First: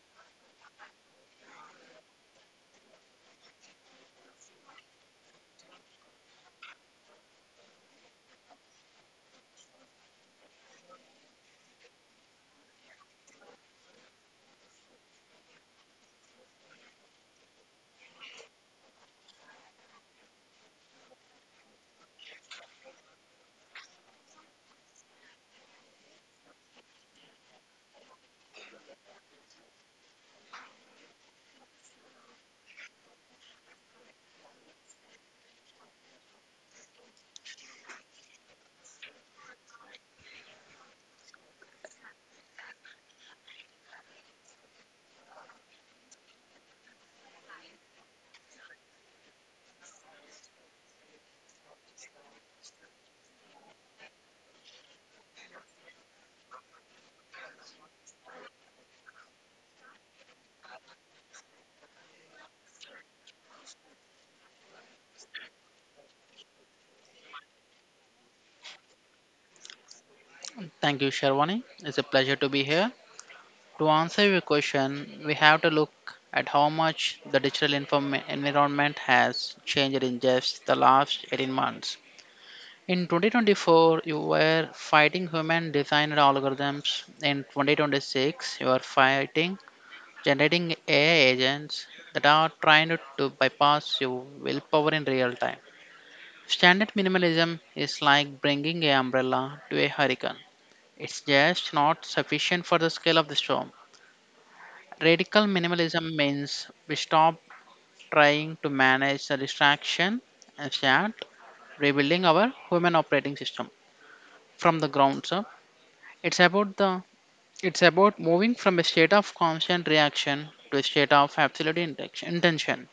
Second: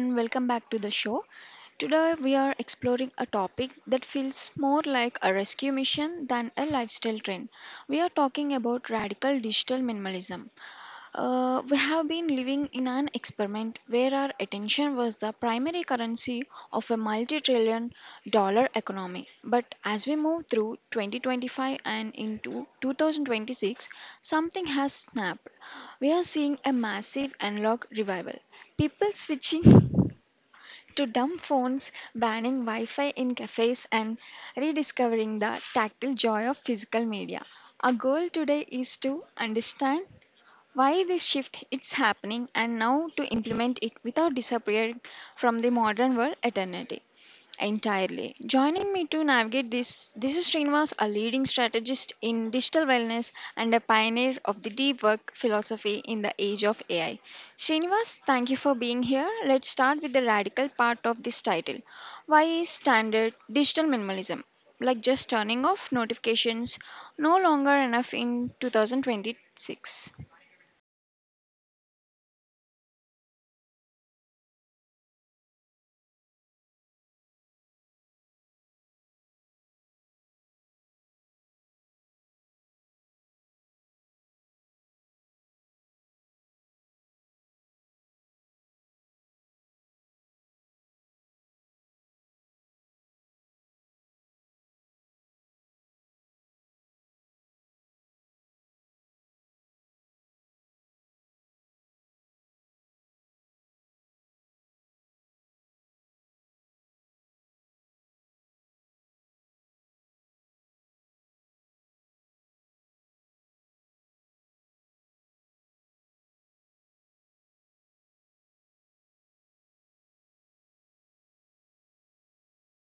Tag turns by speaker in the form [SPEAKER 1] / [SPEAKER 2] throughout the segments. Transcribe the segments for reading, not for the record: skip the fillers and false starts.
[SPEAKER 1] and welcome back to the show. Today, we are exploring a topic that feels more like a rescue mission than a lifestyle trend. We are talking about radical digital minimalism. We have been living in an experiment where our attention was the primary currency of a multi trillion dollar economy. But as we move through 2025 and into 2026, something has snapped. We are seeing a massive analog revival. People switching to dumb phones, banning Wi Fi in cafes, and rediscovering the tactile joy of physical media. Our goal today is to understand why this shift it's happening and now to implement it without disappearing from the modern world eternity entirely, joining me to navigate this is Srinivas, a leading strategist in digital wellness and a pioneer of the deep work philosophy in the age of AI. Srinivas, thank you for being here. Let's start with the radical part of this title. Why is standard digital minimalism, like just turning off notifications, no longer enough in 2026?
[SPEAKER 2] Thank you, Sharwani. It's a pleasure to be here. To answer your question, we have to look at how much the environment has changed in just the last 18 months. In 2024, you were fighting human designed algorithms. In 2026, you are fighting generating AI agents that are trying to bypass your willpower in real time. Standard minimalism is like bringing an umbrella to a hurricane. It's just not sufficient for the scale of the storm. Radical minimalism means we stop trying to manage the distraction and start rebuilding our human operating system from the ground up. It's about the it's about moving from a state of constant reaction to a state of intention.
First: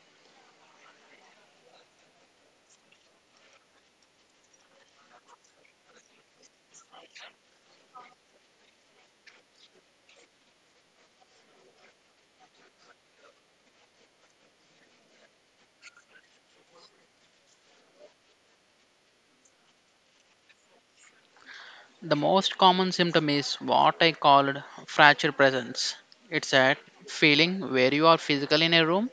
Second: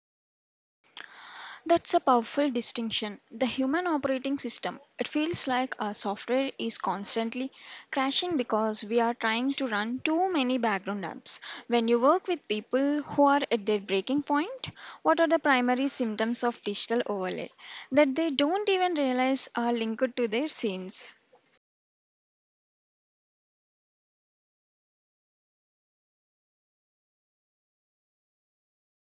[SPEAKER 1] That's a powerful distinction. The human operating system, it feels like our software is constantly crashing because we are trying to run too many background apps. When you work with people who are at their breaking point, what are the primary symptoms of digital overload that they don't even realize are linked to their scenes?
[SPEAKER 2] The most common symptom is what I called fracture presence. It's that feeling where you are physically in a room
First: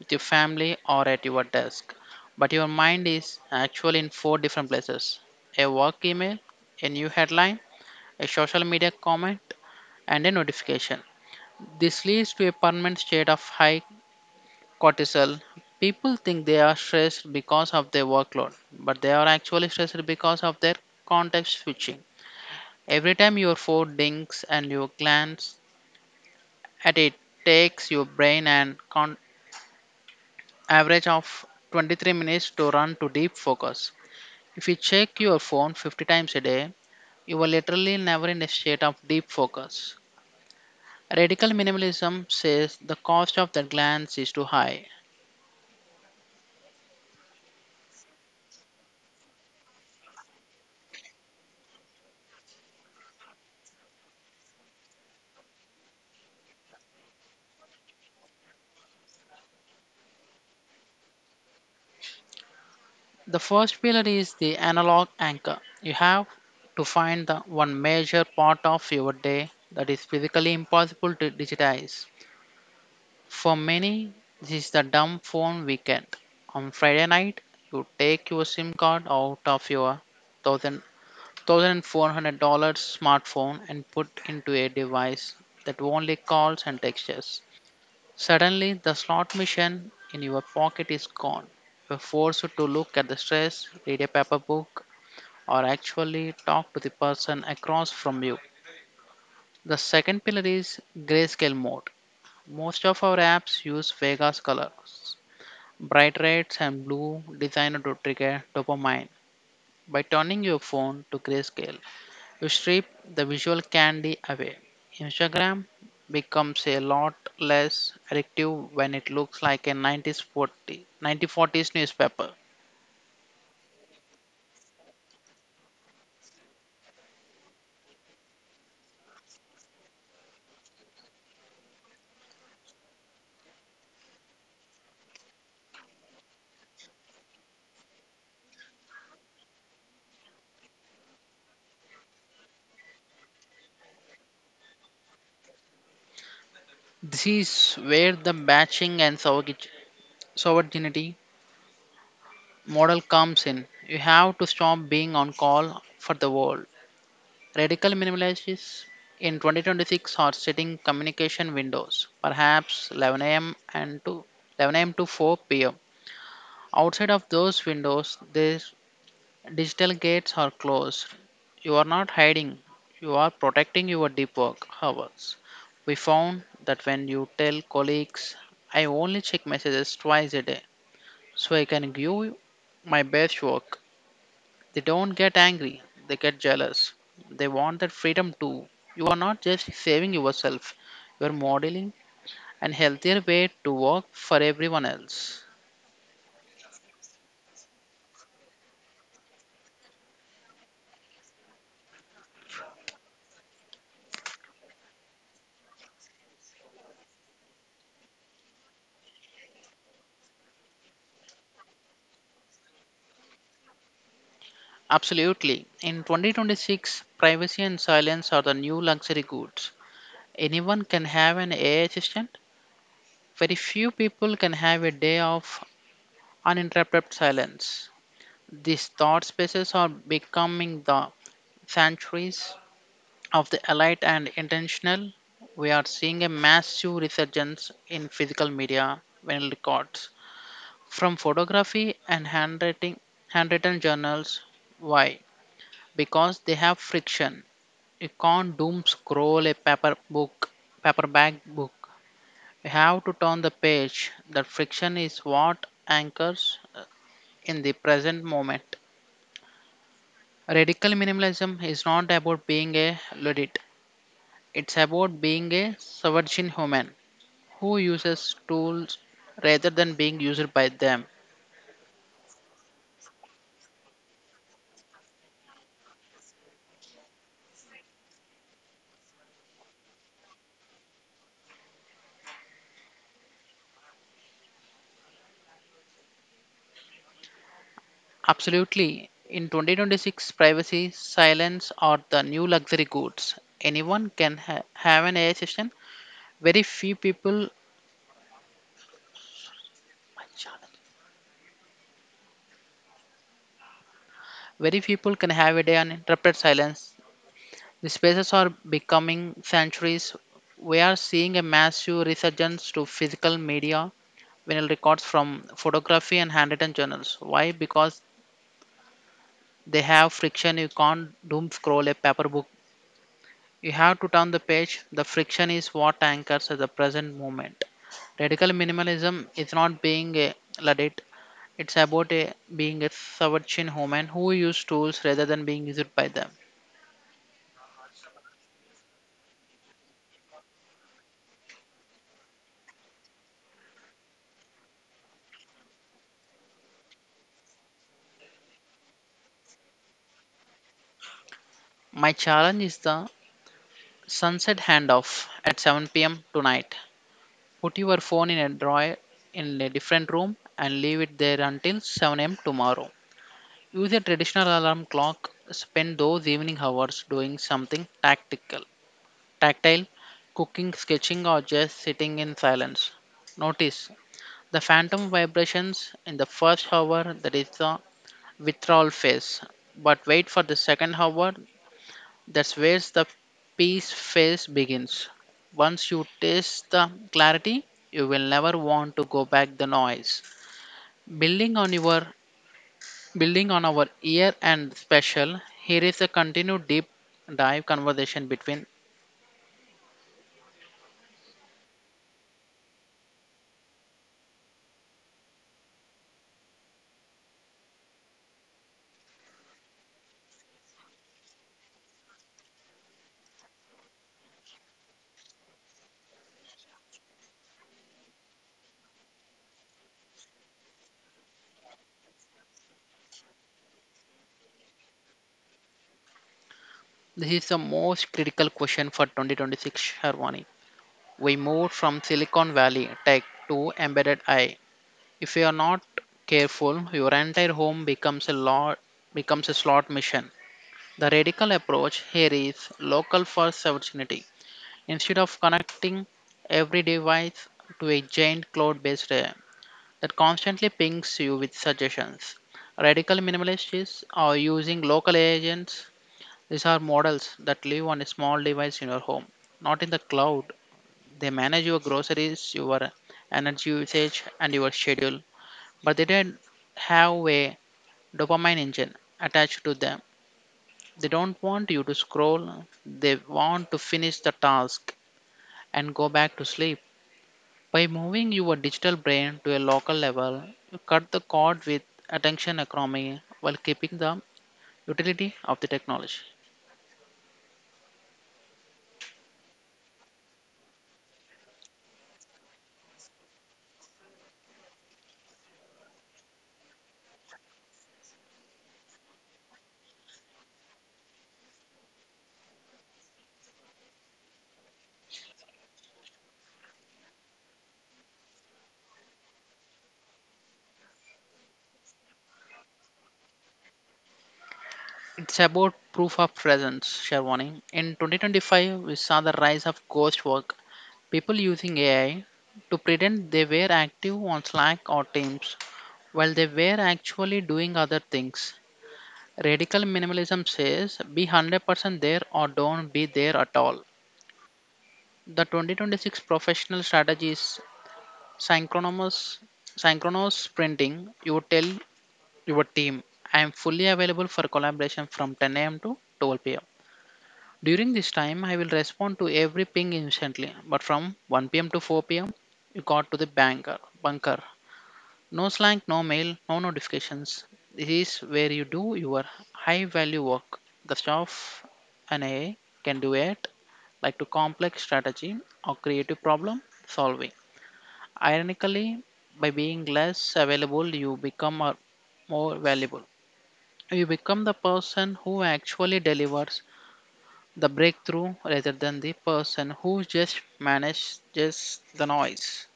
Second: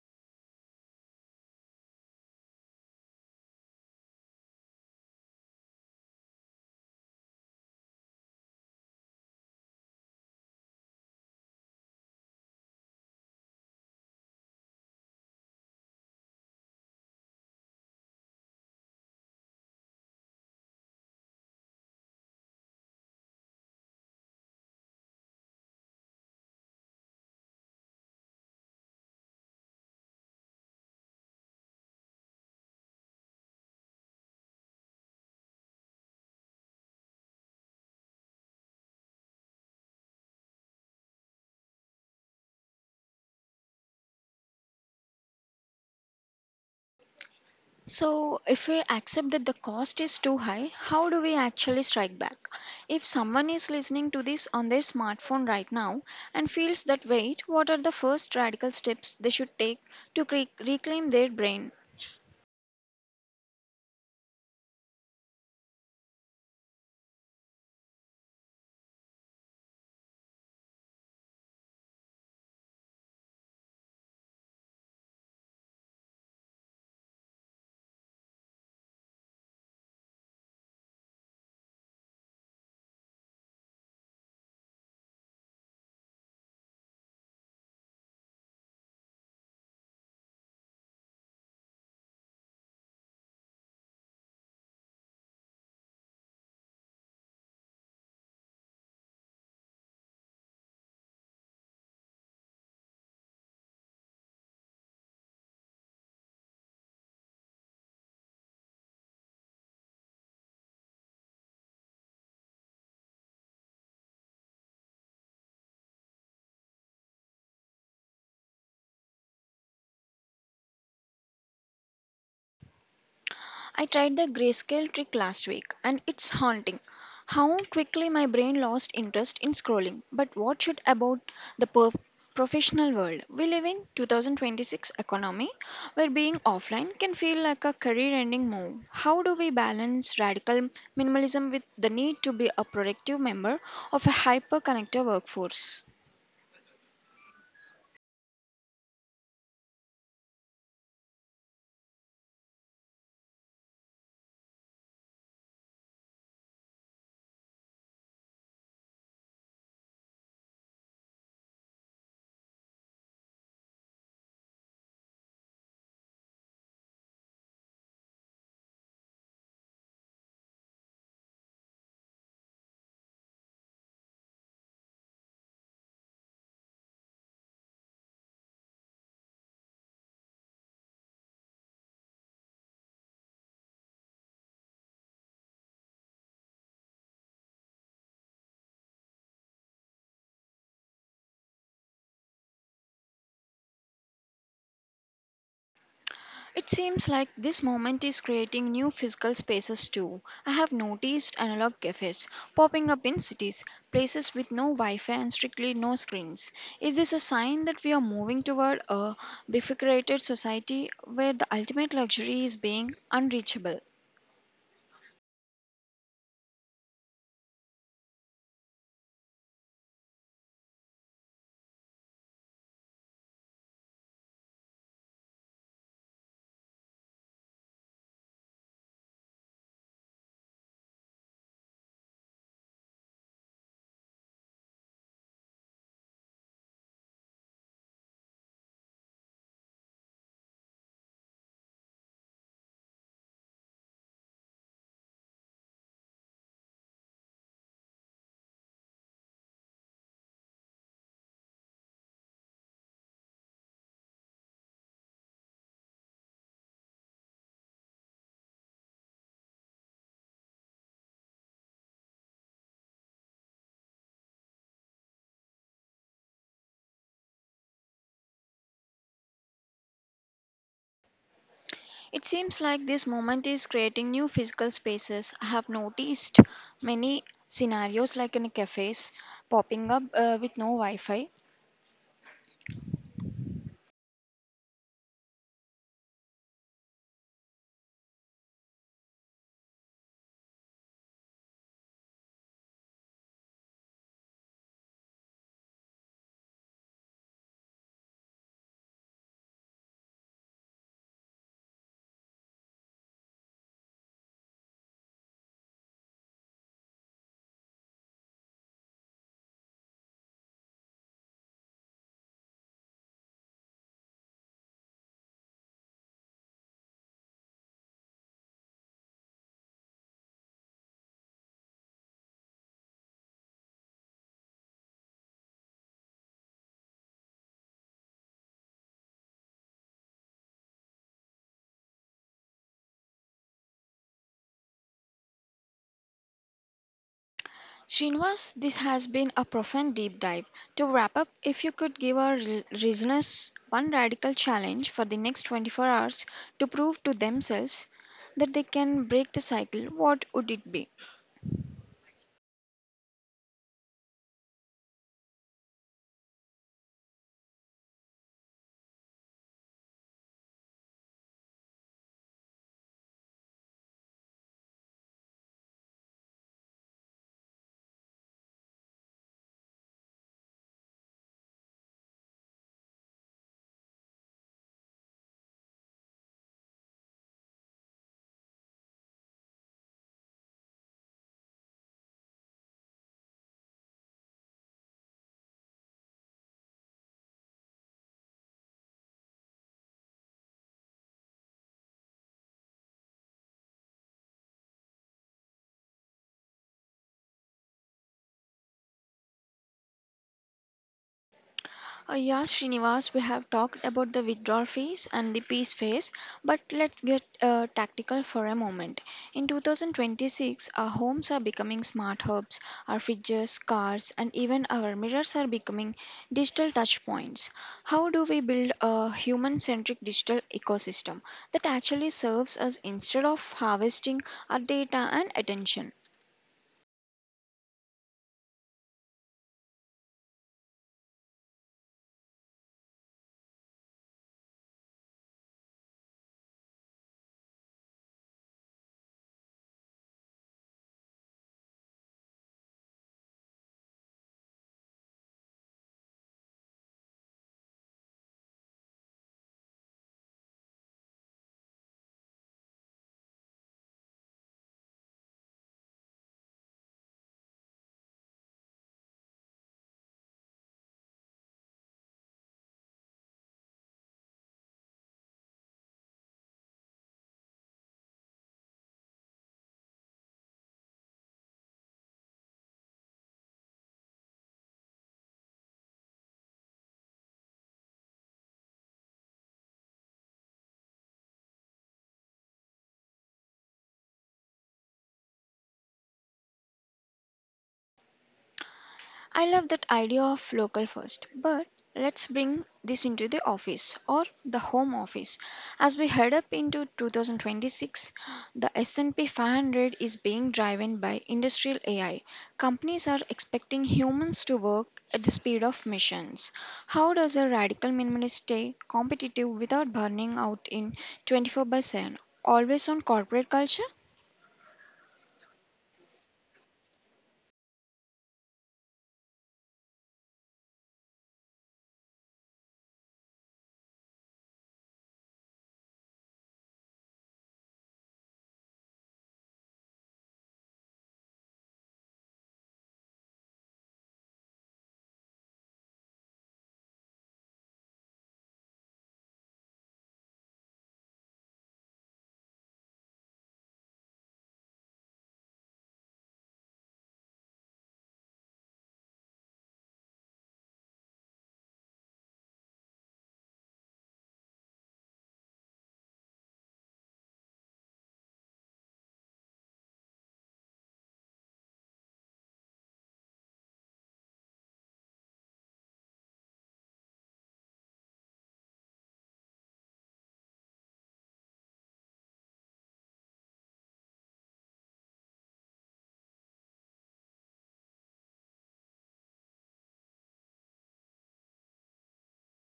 [SPEAKER 2] with your family or at your desk, but your mind is actually in four different places: a work email, a new headline, a social media comment, and a notification. This leads to a permanent state of high cortisol. People think they are stressed because of their workload, but they are actually stressed because of their context switching. Every time your phone dings and you glance at it, takes your brain an con- average of 23 minutes to run to deep focus. If you check your phone 50 times a day, you will literally never in a state of deep focus. Radical minimalism says the cost of that glance is too high.
[SPEAKER 1] So, if we accept that the cost is too high, how do we actually strike back? If someone is listening to this on their smartphone right now and feels that weight, what are the first radical steps they should take to reclaim their brain?
[SPEAKER 2] The first pillar is the analog anchor. You have to find the one major part of your day that is physically impossible to digitize. For many, this is the dumb phone weekend. On Friday night, you take your SIM card out of your 1000 $1,400 smartphone and put into a device that only calls and texts. Suddenly, the slot machine in your pocket is gone. You're forced to look at the stress, read a paper book, or actually talk to the person across from you. The second pillar is grayscale mode. Most of our apps use Vegas colors, bright reds and blue designed to trigger dopamine. By turning your phone to grayscale, you strip the visual candy away. Instagram becomes a lot less addictive when it looks like a 1940s newspaper.
[SPEAKER 1] I tried the grayscale trick last week and it's haunting. How quickly my brain lost interest in scrolling. But what should about the professional world? We live in 2026 economy where being offline can feel like a career-ending move. How do we balance radical minimalism with the need to be a productive member of a hyper-connected workforce?
[SPEAKER 2] This is where the batching and sovereignty model comes in. You have to stop being on call for the world. Radical minimalists in 2026 are setting communication windows, perhaps 11 a.m. to 4 p.m. Outside of those windows, they digital gates are closed. You are not hiding, you are protecting your deep work hours. We found that when you tell colleagues, I only check messages twice a day so I can give my best work, they don't get angry, they get jealous. They want that freedom too. You are not just saving yourself, you are modeling an healthier way to work for everyone else.
[SPEAKER 1] It seems like this moment is creating new physical spaces too. I have noticed analog cafes popping up in cities, places with no Wi Fi and strictly no screens. Is this a sign that we are moving toward a bifurcated society where the ultimate luxury is being unreachable?
[SPEAKER 2] Absolutely. In 2026, privacy and silence are the new luxury goods. Anyone can have an AI assistant. Very few people can have a day of uninterrupted silence. These thought spaces are becoming the sanctuaries of the elite and intentional. We are seeing a massive resurgence in physical media when records from photography and handwritten journals. Why? Because they have friction. You can't doom scroll a paperback book. We have to turn the page. That friction is what anchors uh, in the present moment. Radical minimalism is not about being a Luddite, it's about being a sovereign human who uses tools rather than being used by them.
[SPEAKER 1] It seems like this moment is creating new physical spaces. I have noticed many scenarios like in cafes popping up with no Wi Fi.
[SPEAKER 2] Absolutely. In 2026, privacy, silence are the new luxury goods. Anyone can have an AI system. Very few people very few people can have a day uninterrupted silence. The spaces are becoming sanctuaries. We are seeing a massive resurgence to physical media, vinyl records from photography and handwritten journals. Why? Because they have friction. You can't doom scroll a paper book. You have to turn the page. The friction is what anchors the present moment. Radical minimalism is not being a luddite. It's about being a sovereign human who use tools rather than being used by them.
[SPEAKER 1] Srinivas, this has been a profound deep dive. To wrap up, if you could give our listeners one radical challenge for the next 24 hours to prove to themselves that they can break the cycle, what would it be?
[SPEAKER 2] My challenge is the Sunset handoff at 7 p.m. tonight. Put your phone in a drawer in a different room and leave it there until 7 a.m. tomorrow. Use a traditional alarm clock. Spend those evening hours doing something tactile, cooking, sketching, or just sitting in silence. Notice the phantom vibrations in the first hour. That is the withdrawal phase. But wait for the second hour. That's where the peace phase begins. Once you taste the clarity, you will never want to go back the noise. Building on your Building on our year end special, here is a continued deep dive conversation between
[SPEAKER 1] Yeah, Srinivas, we have talked about the withdrawal phase and the peace phase, but let's get tactical for a moment. In 2026, our homes are becoming smart hubs, our fridges, cars, and even our mirrors are becoming digital touchpoints. How do we build a human centric digital ecosystem that actually serves us instead of harvesting our data and attention?
[SPEAKER 2] this is the most critical question for 2026, Harmony. We moved from Silicon Valley tech to embedded AI. If you are not careful, your entire home becomes a slot machine. The radical approach here is local for sovereignty. Instead of connecting every device to a giant cloud based AI that constantly pings you with suggestions, radical minimalists are using local AI agents. These are models that live on a small device in your home, not in the cloud. They manage your groceries, your energy usage, and your schedule, but they don't have a dopamine engine attached to them. They don't want you to scroll, they want to finish the task and go back to sleep. By moving your digital brain to a local level, you cut the cord with attention economy while keeping the utility of the technology.
[SPEAKER 1] I love that idea of local first, but let's bring this into the office or the home office. As we head up into 2026, the S&P 500 is being driven by industrial AI. Companies are expecting humans to work at the speed of machines. How does a radical minimalist stay competitive without burning out in 24 by 7? Always on corporate culture?
[SPEAKER 2] It's about proof of presence, Sharwani. In 2025, we saw the rise of ghost work, people using AI to pretend they were active on Slack or Teams while they were actually doing other things. Radical minimalism says be 100% there or don't be there at all. The 2026 professional strategy is synchronous, synchronous sprinting. You tell your team, I am fully available for collaboration from 10 a.m. to 12 p.m. During this time, I will respond to every ping instantly, but from 1 p.m. to 4 p.m., you got to the bunker. No slang, no mail, no notifications. This is where you do your high value work. The staff and AI can do it, like to complex strategy or creative problem solving. Ironically, by being less available, you become more valuable. You become the person who actually delivers the breakthrough rather than the person who just manages the noise.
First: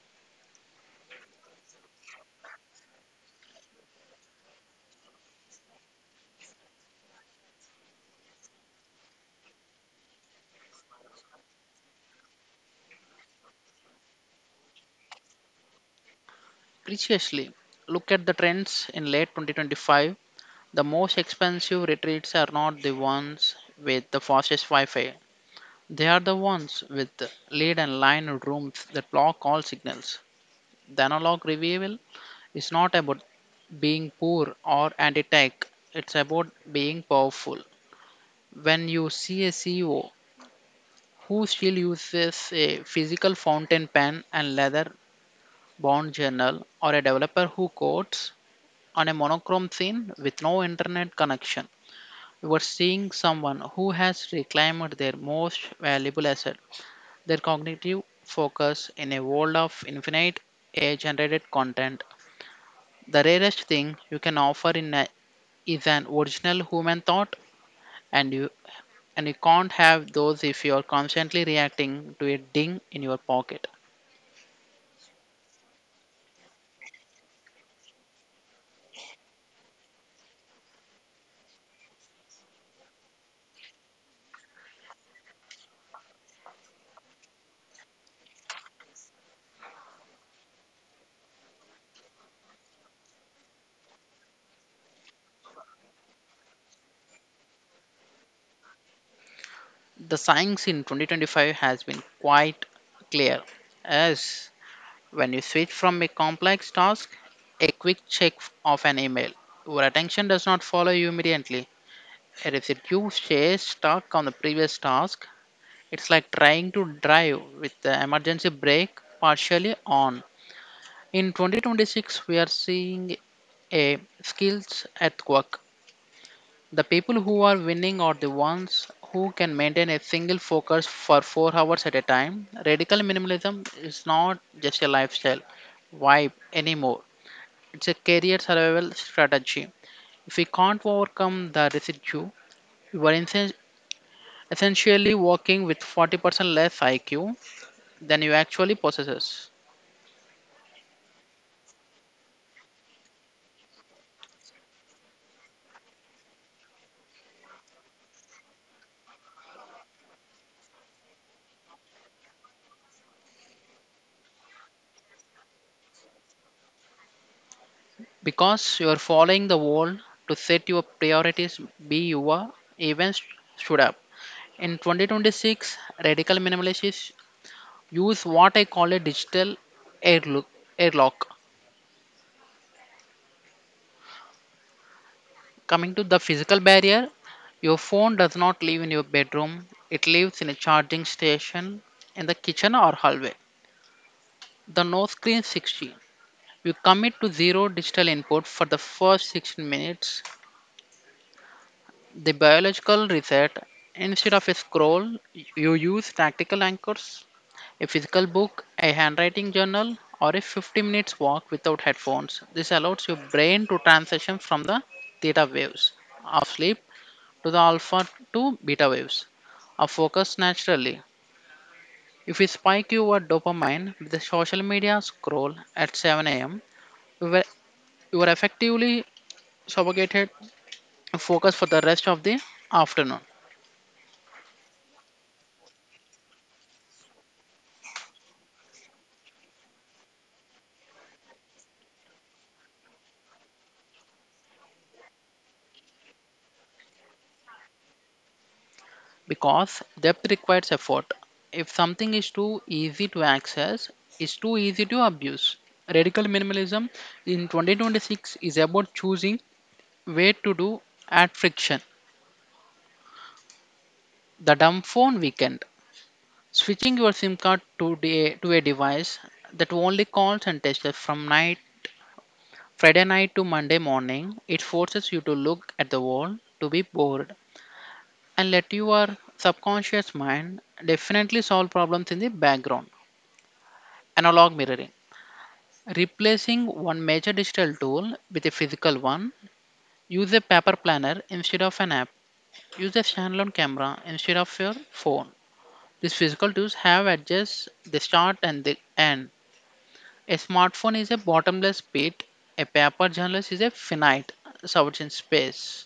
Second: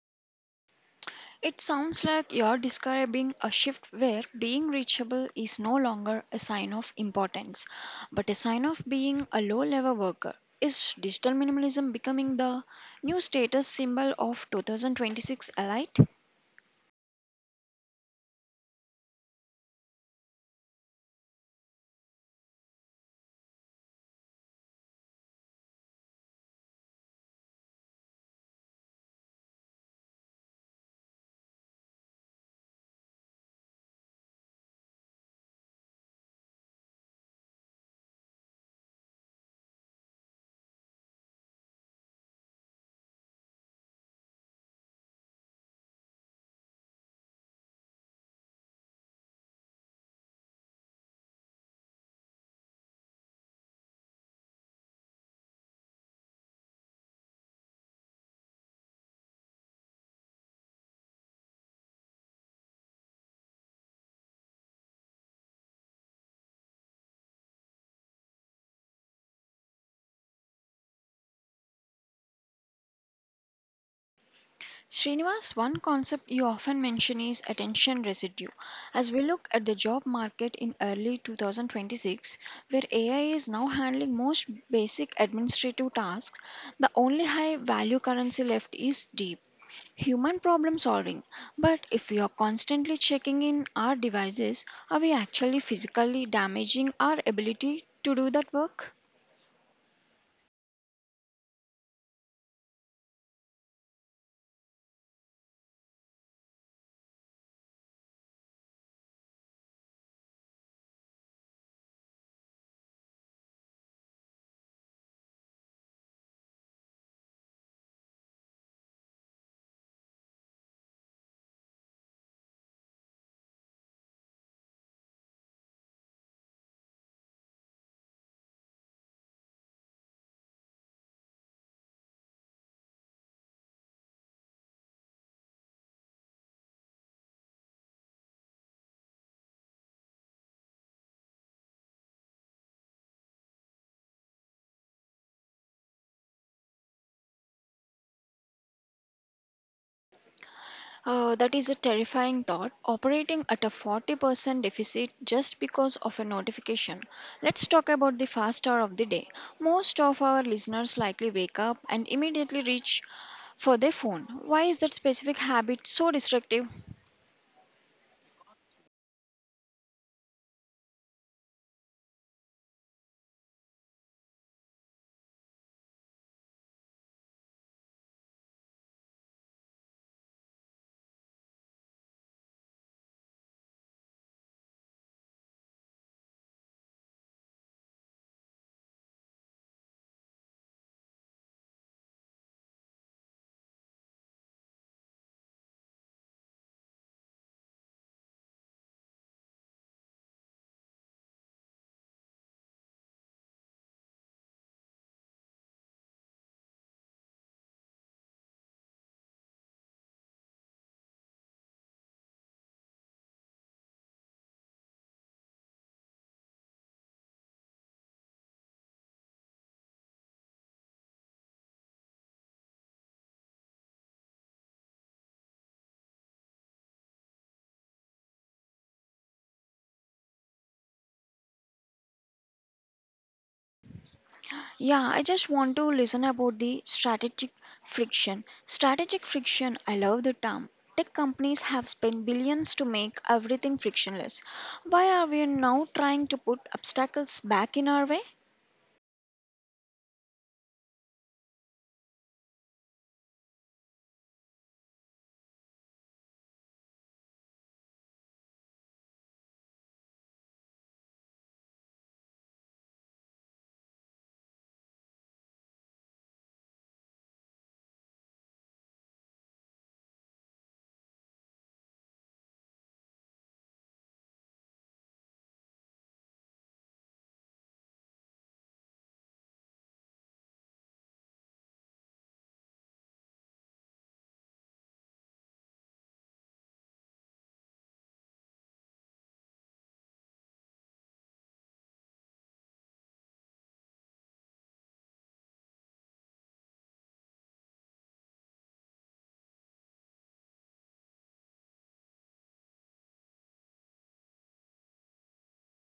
[SPEAKER 1] It sounds like you're describing a shift where being reachable is no longer a sign of importance, but a sign of being a low level worker. Is digital minimalism becoming the new status symbol of 2026 elite?
[SPEAKER 2] Preciously, look at the trends in late 2025. The most expensive retreats are not the ones with the fastest Wi Fi. They are the ones with lead and line rooms that block all signals. The analog revival is not about being poor or anti tech, it's about being powerful. When you see a CEO who still uses a physical fountain pen and leather bound journal, or a developer who codes on a monochrome scene with no internet connection, you are seeing someone who has reclaimed their most valuable asset, their cognitive focus in a world of infinite AI generated content. The rarest thing you can offer is an original human thought, and you can't have those if you are constantly reacting to a ding in your pocket.
[SPEAKER 1] Srinivas, one concept you often mention is attention residue. As we look at the job market in early 2026, where AI is now handling most basic administrative tasks, the only high value currency left is deep human problem solving. But if we are constantly checking in our devices, are we actually physically damaging our ability to do that work?
[SPEAKER 2] The science in 2025 has been quite clear. Yes, when you switch from a complex task, a quick check of an email, your attention does not follow you immediately. And if you stay stuck on the previous task, it's like trying to drive with the emergency brake partially on. In 2026, we are seeing a skills at work. The people who are winning are the ones who can maintain a single focus for 4 hours at a time. Radical minimalism is not just a lifestyle vibe anymore. It's a career survival strategy. If we can't overcome the residue, you are essentially working with 40% less IQ than you actually possess.
[SPEAKER 1] That is a terrifying thought. Operating at a 40% deficit just because of a notification. Let's talk about the first hour of the day. Most of our listeners likely wake up and immediately reach for their phone. Why is that specific habit so destructive?
[SPEAKER 2] Because you are following the world to set your priorities be your events should up. In 2026, radical minimalists use what I call a digital airlock. Airlock. Coming to the physical barrier, your phone does not live in your bedroom, it lives in a charging station in the kitchen or hallway. The no screen 16. You commit to zero digital input for the first 16 minutes. The biological reset, instead of a scroll, you use tactical anchors, a physical book, a handwriting journal, or a 50 minutes walk without headphones. This allows your brain to transition from the theta waves of sleep to the alpha to beta waves are focused naturally. If we spike your dopamine with the social media scroll at 7 a.m., you were, you were effectively suffocated focus for the rest of the afternoon
[SPEAKER 1] Yeah, I just want to listen about the strategic friction. Strategic friction, I love the term. Tech companies have spent billions to make everything frictionless. Why are we now trying to put obstacles back in our way?
[SPEAKER 2] because depth requires effort. If something is too easy to access, it's too easy to abuse. Radical minimalism in 2026 is about choosing where to do at friction. The dumb phone weekend. Switching your SIM card to, to a device that only calls and texts from night Friday night to Monday morning. It forces you to look at the wall, to be bored, and let your subconscious mind definitely solve problems in the background. Analog mirroring. Replacing one major digital tool with a physical one, use a paper planner instead of an app. Use a standalone camera instead of your phone. These physical tools have edges, they start and they end. A smartphone is a bottomless pit, a paper journalist is a finite search in space.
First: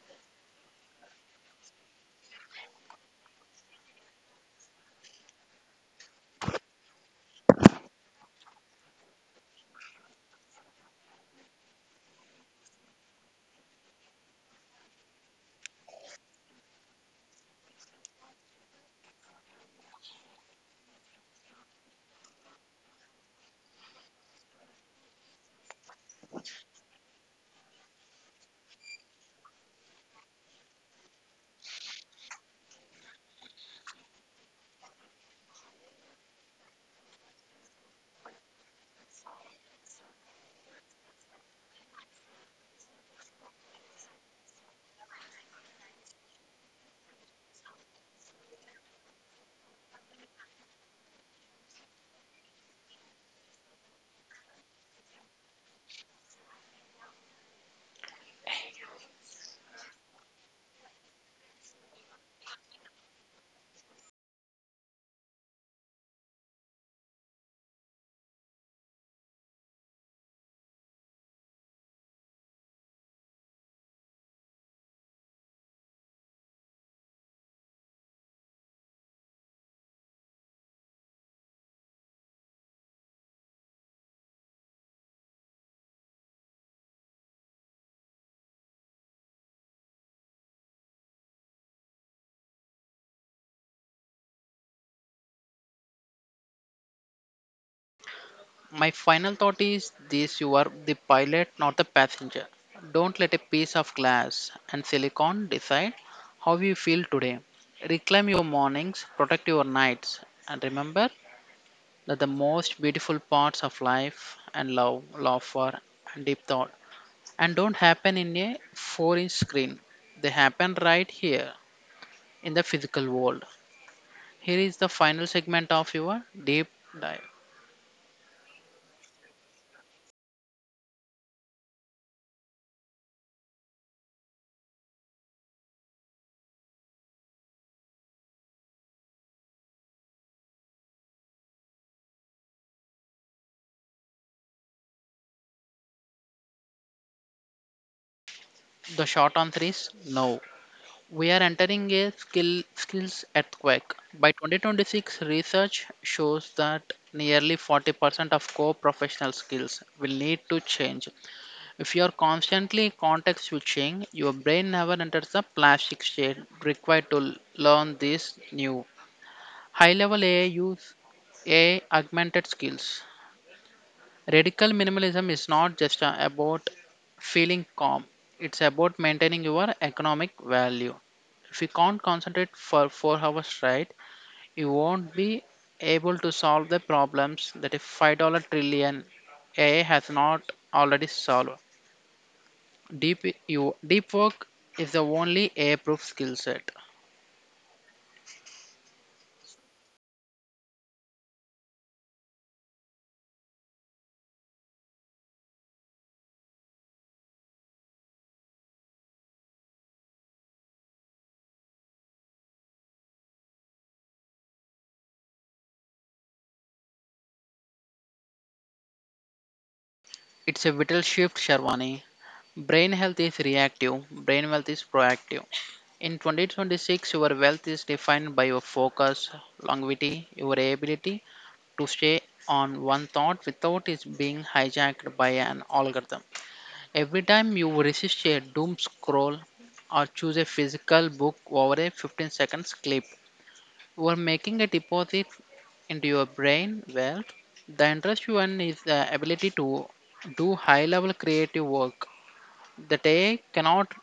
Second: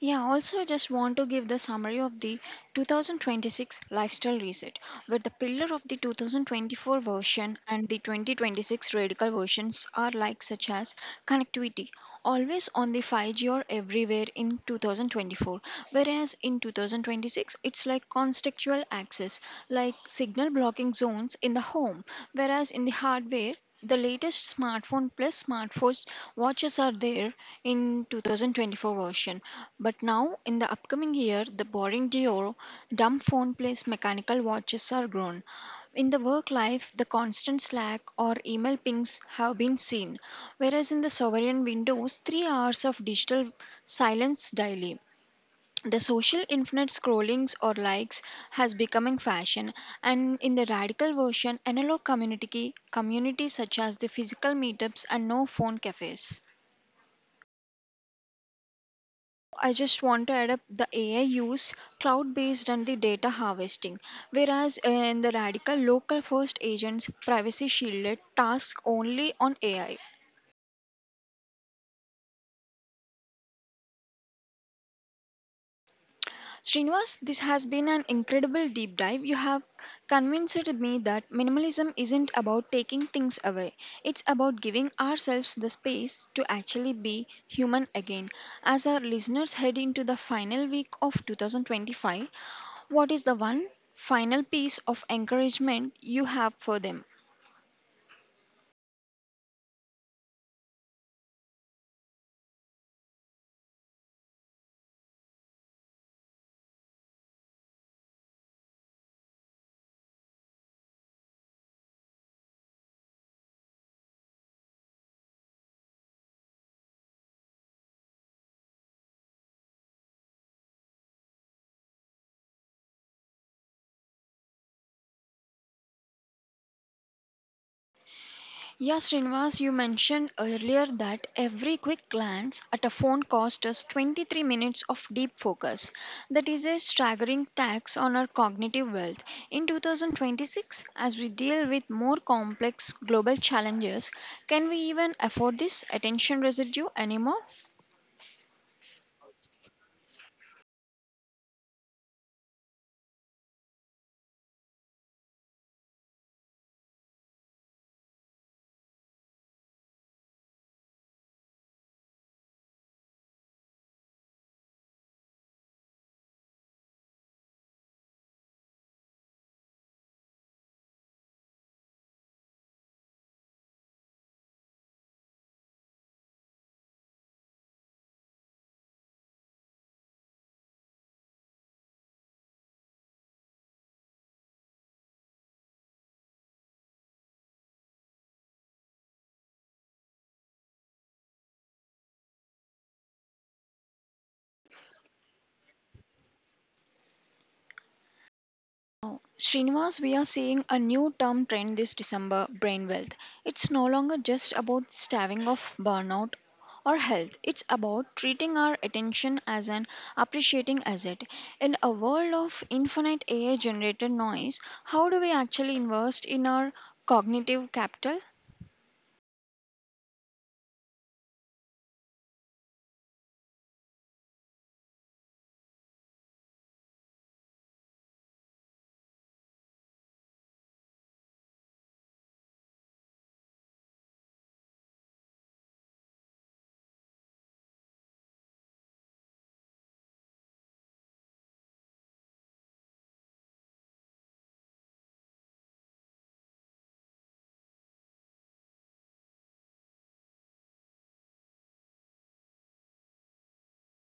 [SPEAKER 1] Yeah, also I just want to give the summary of the 2026 lifestyle reset, where the pillar of the 2024 version and the 2026 radical versions are like such as connectivity always on the 5G or everywhere in 2024, whereas in 2026 it's like contextual access, like signal blocking zones in the home, whereas in the hardware, the latest smartphone plus smartwatch watches are there in 2024 version. But now in the upcoming year, the boring Dior dumb phone plus mechanical watches are grown. In the work life, the constant Slack or email pings have been seen, whereas in the sovereign windows, 3 hours of digital silence daily. The social infinite scrollings or likes has becoming fashion, and in the radical version, analog community communities such as the physical meetups and no phone cafes. I just want to add up the AI use cloud based and the data harvesting. Whereas in the radical local first agents, privacy shielded tasks only on AI. Srinivas, this has been an incredible deep dive. You have convinced me that minimalism isn't about taking things away, it's about giving ourselves the space to actually be human again. As our listeners head into the final week of 2025, what is the one final piece of encouragement you have for them?
[SPEAKER 2] My final thought is this: you are the pilot, not the passenger. Don't let a piece of glass and silicon decide how you feel today. Reclaim your mornings, protect your nights, and remember that the most beautiful parts of life and love, laughter, and deep thought and don't happen in a 4-inch screen. They happen right here in the physical world. Here is the final segment of your deep dive.
[SPEAKER 1] Yeah, Srinivas, you mentioned earlier that every quick glance at a phone costs us 23 minutes of deep focus. That is a staggering tax on our cognitive wealth. In 2026, as we deal with more complex global challenges, can we even afford this attention residue anymore?
[SPEAKER 2] The short answer is no. We are entering a skills earthquake. By 2026, research shows that nearly 40% of core professional skills will need to change. If you are constantly context switching, your brain never enters the plastic state required to learn these new high level AI augmented skills. Radical minimalism is not just about feeling calm, it's about maintaining your economic value. If you can't concentrate for 4 hours straight, you won't be able to solve the problems that a $5 trillion AI has not already solved. Deep, Deep work is the only AI proof skill set.
[SPEAKER 1] Oh, Srinivas, we are seeing a new term trend this December brain wealth. It's no longer just about staving off burnout or health, it's about treating our attention as an appreciating asset. In a world of infinite AI generated noise, how do we actually invest in our cognitive capital?
[SPEAKER 2] It's a vital shift, Sharwani. Brain health is reactive, brain wealth is proactive. In 2026, your wealth is defined by your focus, longevity, your ability to stay on one thought without it being hijacked by an algorithm. Every time you resist a doom scroll or choose a physical book over a 15 seconds clip, you are making a deposit into your brain wealth. The interest you earn is the ability to do high level creative work that AI cannot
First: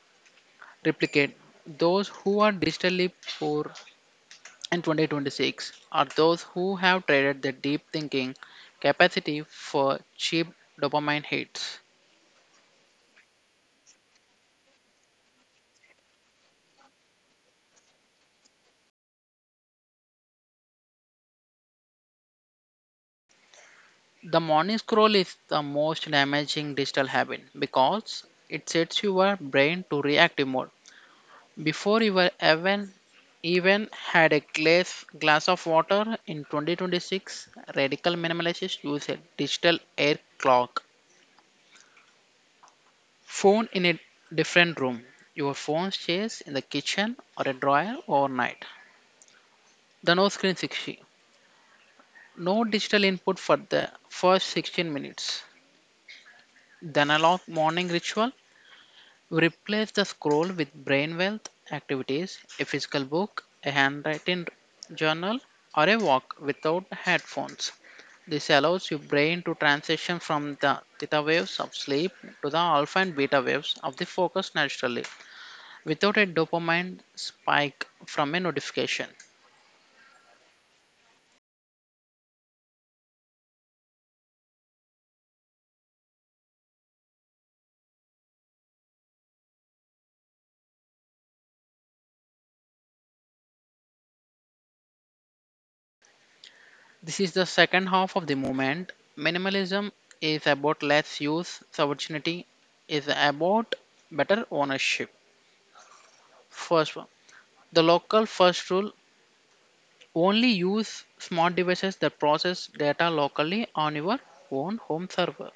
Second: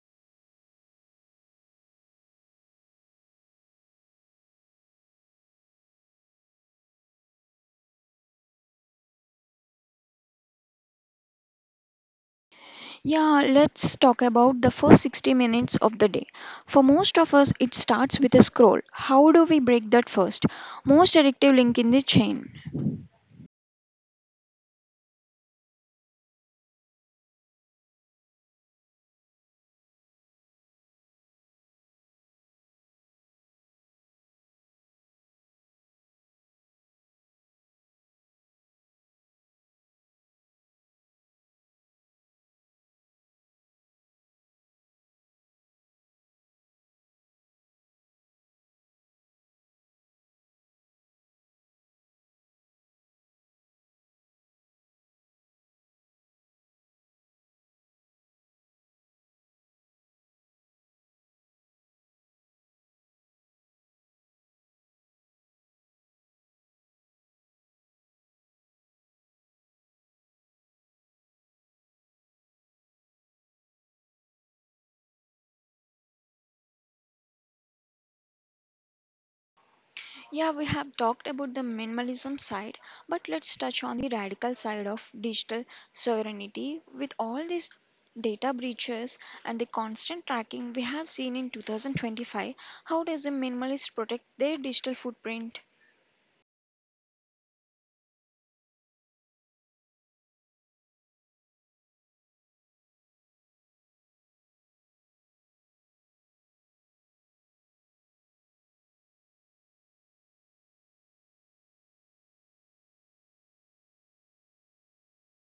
[SPEAKER 2] replicate. Those who are digitally poor in 2026 are those who have traded their deep thinking capacity for cheap dopamine hits.
[SPEAKER 1] Yeah, let's talk about the first 60 minutes of the day. For most of us, it starts with a scroll. How do we break that first? Most addictive link in the chain.
[SPEAKER 2] The morning scroll is the most damaging digital habit because it sets your brain to reactive mode. Before you were even had a glass of water, in 2026, radical minimalists use a digital air clock. Phone in a different room. Your phone stays in the kitchen or a drawer overnight. The no screen 60. No digital input for the first 16 minutes. The analog morning ritual. Replace the scroll with brain wealth activities, a physical book, a handwritten journal, or a walk without headphones. This allows your brain to transition from the theta waves of sleep to the alpha and beta waves of the focus naturally without a dopamine spike from a notification.
[SPEAKER 1] Yeah, we have talked about the minimalism side, but let's touch on the radical side of digital sovereignty. With all these data breaches and the constant tracking we have seen in 2025, how does the minimalist protect their digital footprint?
[SPEAKER 2] This is the second half of the movement. Minimalism is about less use, subordinity is about better ownership. First one. The local first rule. Only use smart devices that process data locally on your own home server.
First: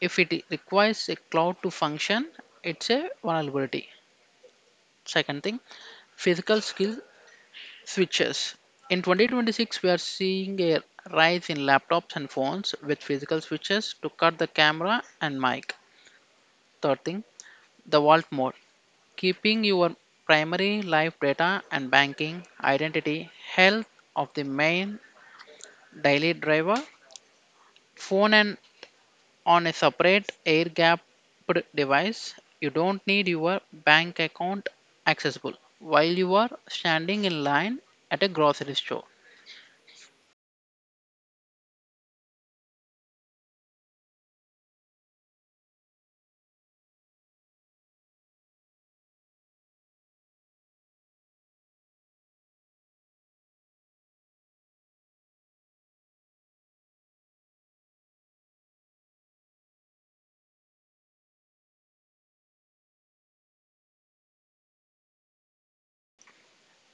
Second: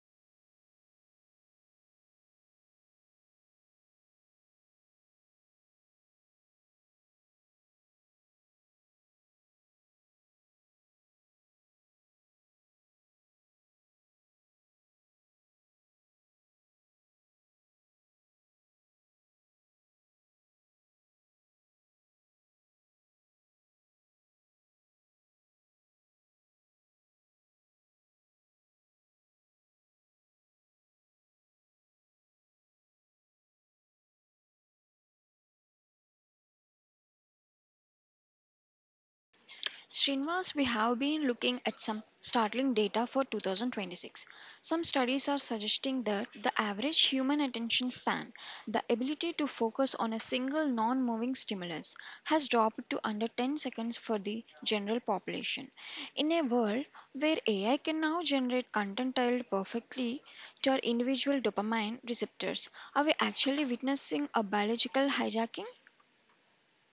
[SPEAKER 2] If requires a cloud to function, it's a vulnerability. Second thing, physical skill switches. In 2026, we are seeing a rise in laptops and phones with physical switches to cut the camera and mic. Third thing, the vault mode. Keeping your primary life data and banking, identity, health of the main daily driver, phone and on a separate air gapped device. You don't need your bank account accessible while you are standing in line at a grocery store.
[SPEAKER 1] Srinivas, we have been looking at some startling data for 2026. Some studies are suggesting that the average human attention span, the ability to focus on a single non moving stimulus, has dropped to under 10 seconds for the general population. In a world where AI can now generate content tailored perfectly to our individual dopamine receptors, are we actually witnessing a biological hijacking?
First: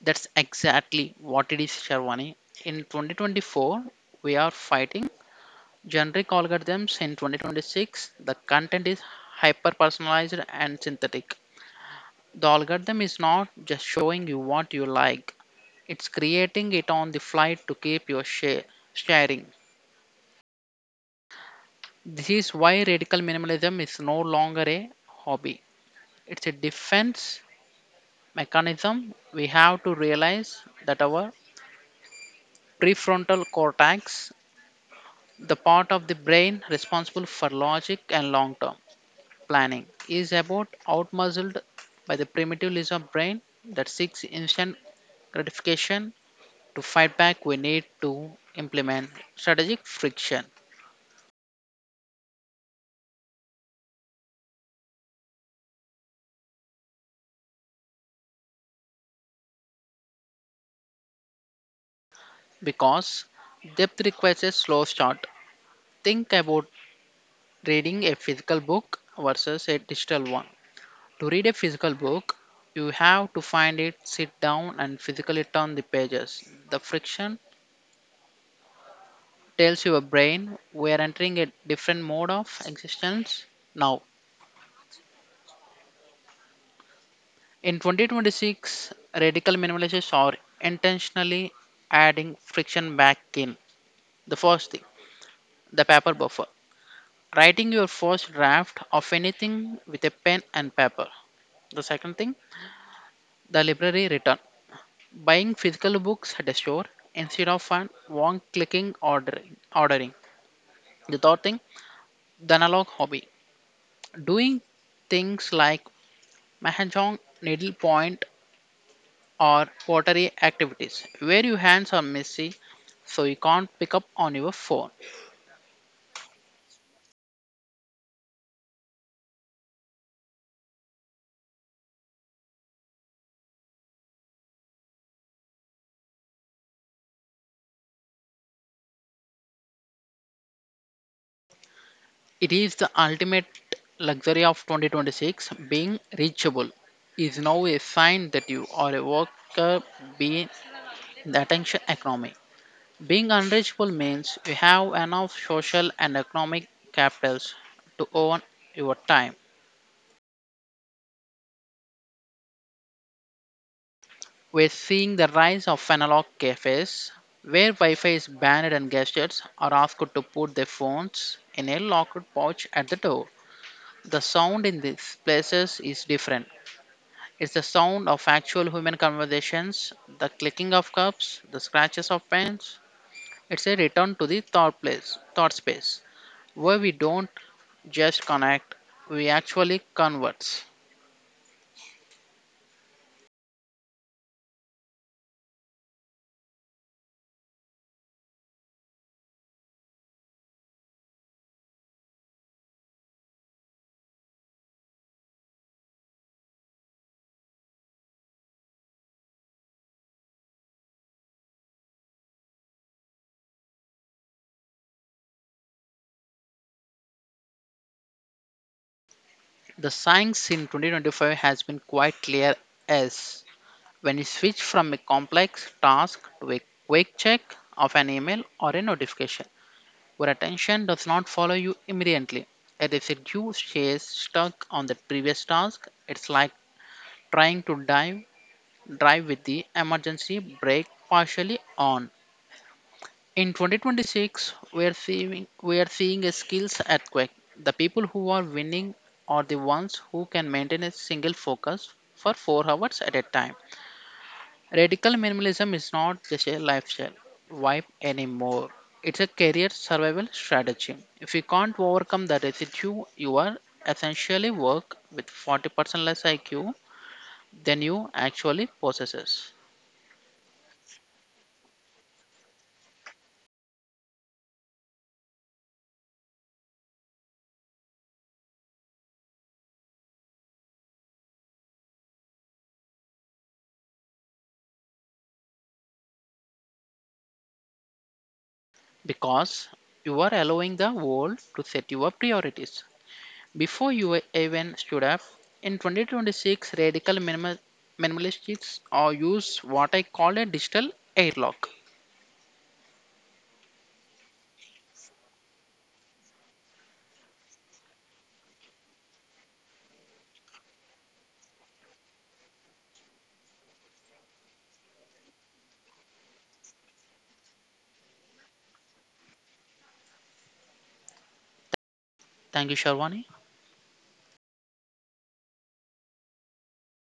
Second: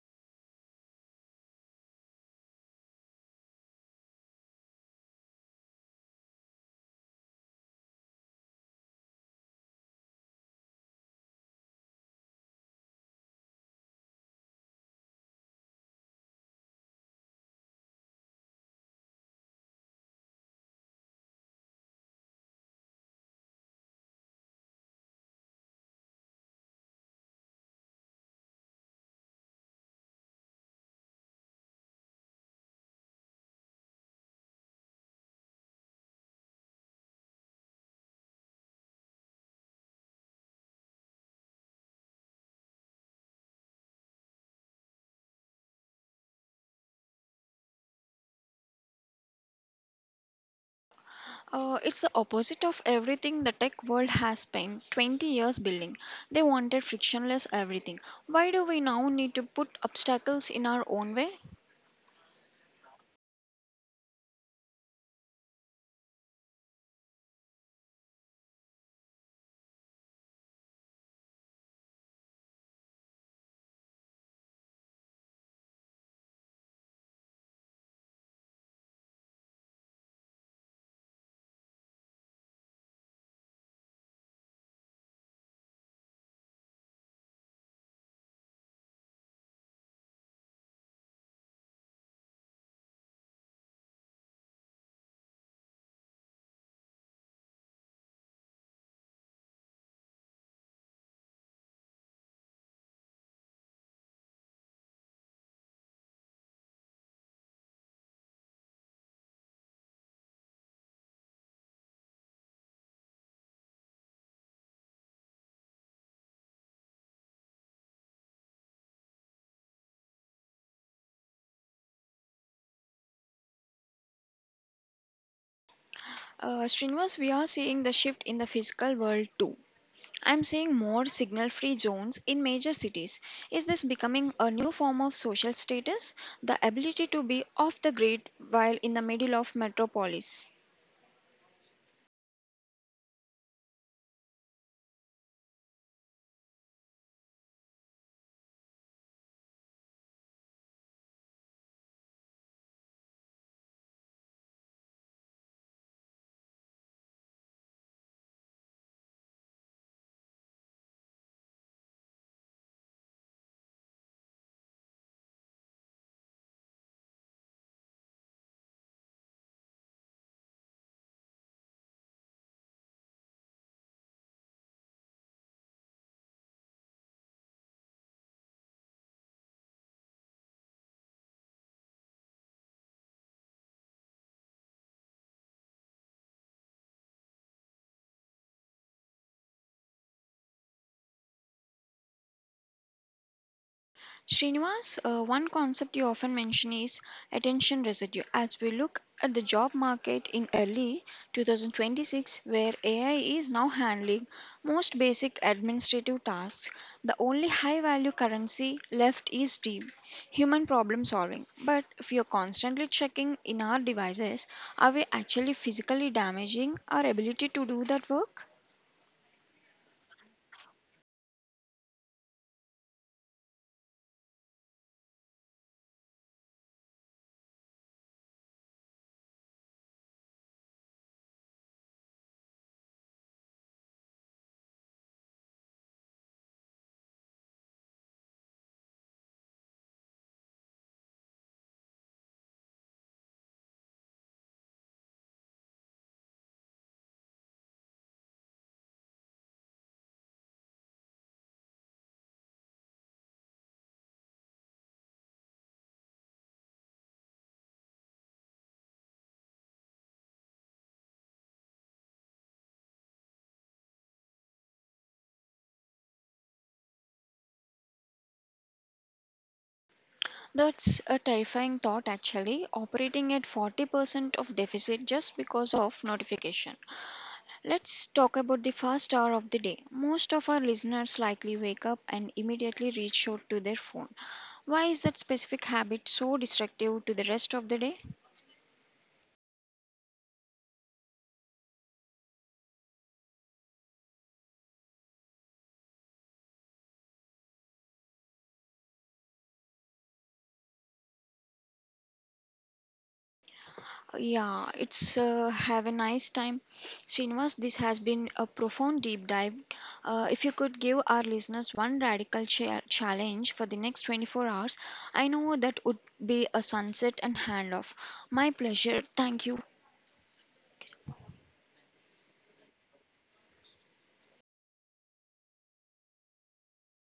[SPEAKER 2] That's exactly what it is, Sharwani. In 2024, we are fighting generic algorithms. In 2026, the content is hyper personalized and synthetic. The algorithm is not just showing you what you like, it's creating it on the fly to keep your sharing. This is why radical minimalism is no longer a hobby. It's a defense mechanism. We have to realize that our prefrontal cortex, the part of the brain responsible for logic and long term planning, is about outmuscled by the primitive lizard brain that seeks instant gratification. To fight back, we need to implement strategic friction
[SPEAKER 1] It's the opposite of everything the tech world has spent 20 years building. They wanted frictionless everything. Why do we now need to put obstacles in our own way?
[SPEAKER 2] because depth requires a slow start. Think about reading a physical book versus a digital one. To read a physical book, you have to find it, sit down, and physically turn the pages. The friction tells your brain we are entering a different mode of existence now. In 2026, radical minimalists are intentionally adding friction back in. The first thing, the paper buffer. Writing your first draft of anything with a pen and paper. The second thing, the library return. Buying physical books at a store instead of an one clicking ordering. The third thing, the analog hobby. Doing things like mahjong, needlepoint or pottery activities where your hands are messy so you can't pick up on your phone.
[SPEAKER 1] Streamers, we are seeing the shift in the physical world too. I'm seeing more signal free zones in major cities. Is this becoming a new form of social status? The ability to be off the grid while in the middle of metropolis?
[SPEAKER 2] It is the ultimate luxury of 2026. Being reachable is now a sign that you are a worker being in the attention economy. Being unreachable means you have enough social and economic capitals to own your time. We're seeing the rise of analog cafes where Wi-Fi is banned and guests are asked to put their phones in a locked pouch at the door. The sound in these places is different. It's the sound of actual human conversations, the clicking of cups, the scratches of pens. It's a return to the thought space, where we don't just connect, we actually converse.
[SPEAKER 1] Srinivas, one concept you often mention is attention residue. As we look at the job market in early 2026, where AI is now handling most basic administrative tasks, the only high value currency left is deep human problem solving. But if you're constantly checking in our devices, are we actually physically damaging our ability to do that work?
[SPEAKER 2] The science in 2025 has been quite clear as when you switch from a complex task to a quick check of an email or a notification, where attention does not follow you immediately. And if stays stuck on the previous task, it's like trying to dive drive with the emergency brake partially on. In 2026, we are seeing a skills earthquake. The people who are winning are the ones who can maintain a single focus for 4 hours at a time. Radical minimalism is not just a lifestyle vibe anymore. It's a career survival strategy. If you can't overcome the residue, you are essentially work with 40% less IQ than you actually possess.
[SPEAKER 1] That's a terrifying thought actually, operating at 40% of deficit just because of notification. Let's talk about the first hour of the day. Most of our listeners likely wake up and immediately reach out to their phone. Why is that specific habit so destructive to the rest of the day?
[SPEAKER 2] Because you are allowing the world to set your priorities. Before you even stood up, in 2026, minimalists or use what I call a digital airlock.
[SPEAKER 1] Yeah, it's have a nice time. Srinivas, this has been a profound deep dive. If you could give our listeners one radical challenge for the next 24 hours, I know that would be a sunset and handoff. My pleasure. Thank you.
[SPEAKER 2] Thank you, Sharwani.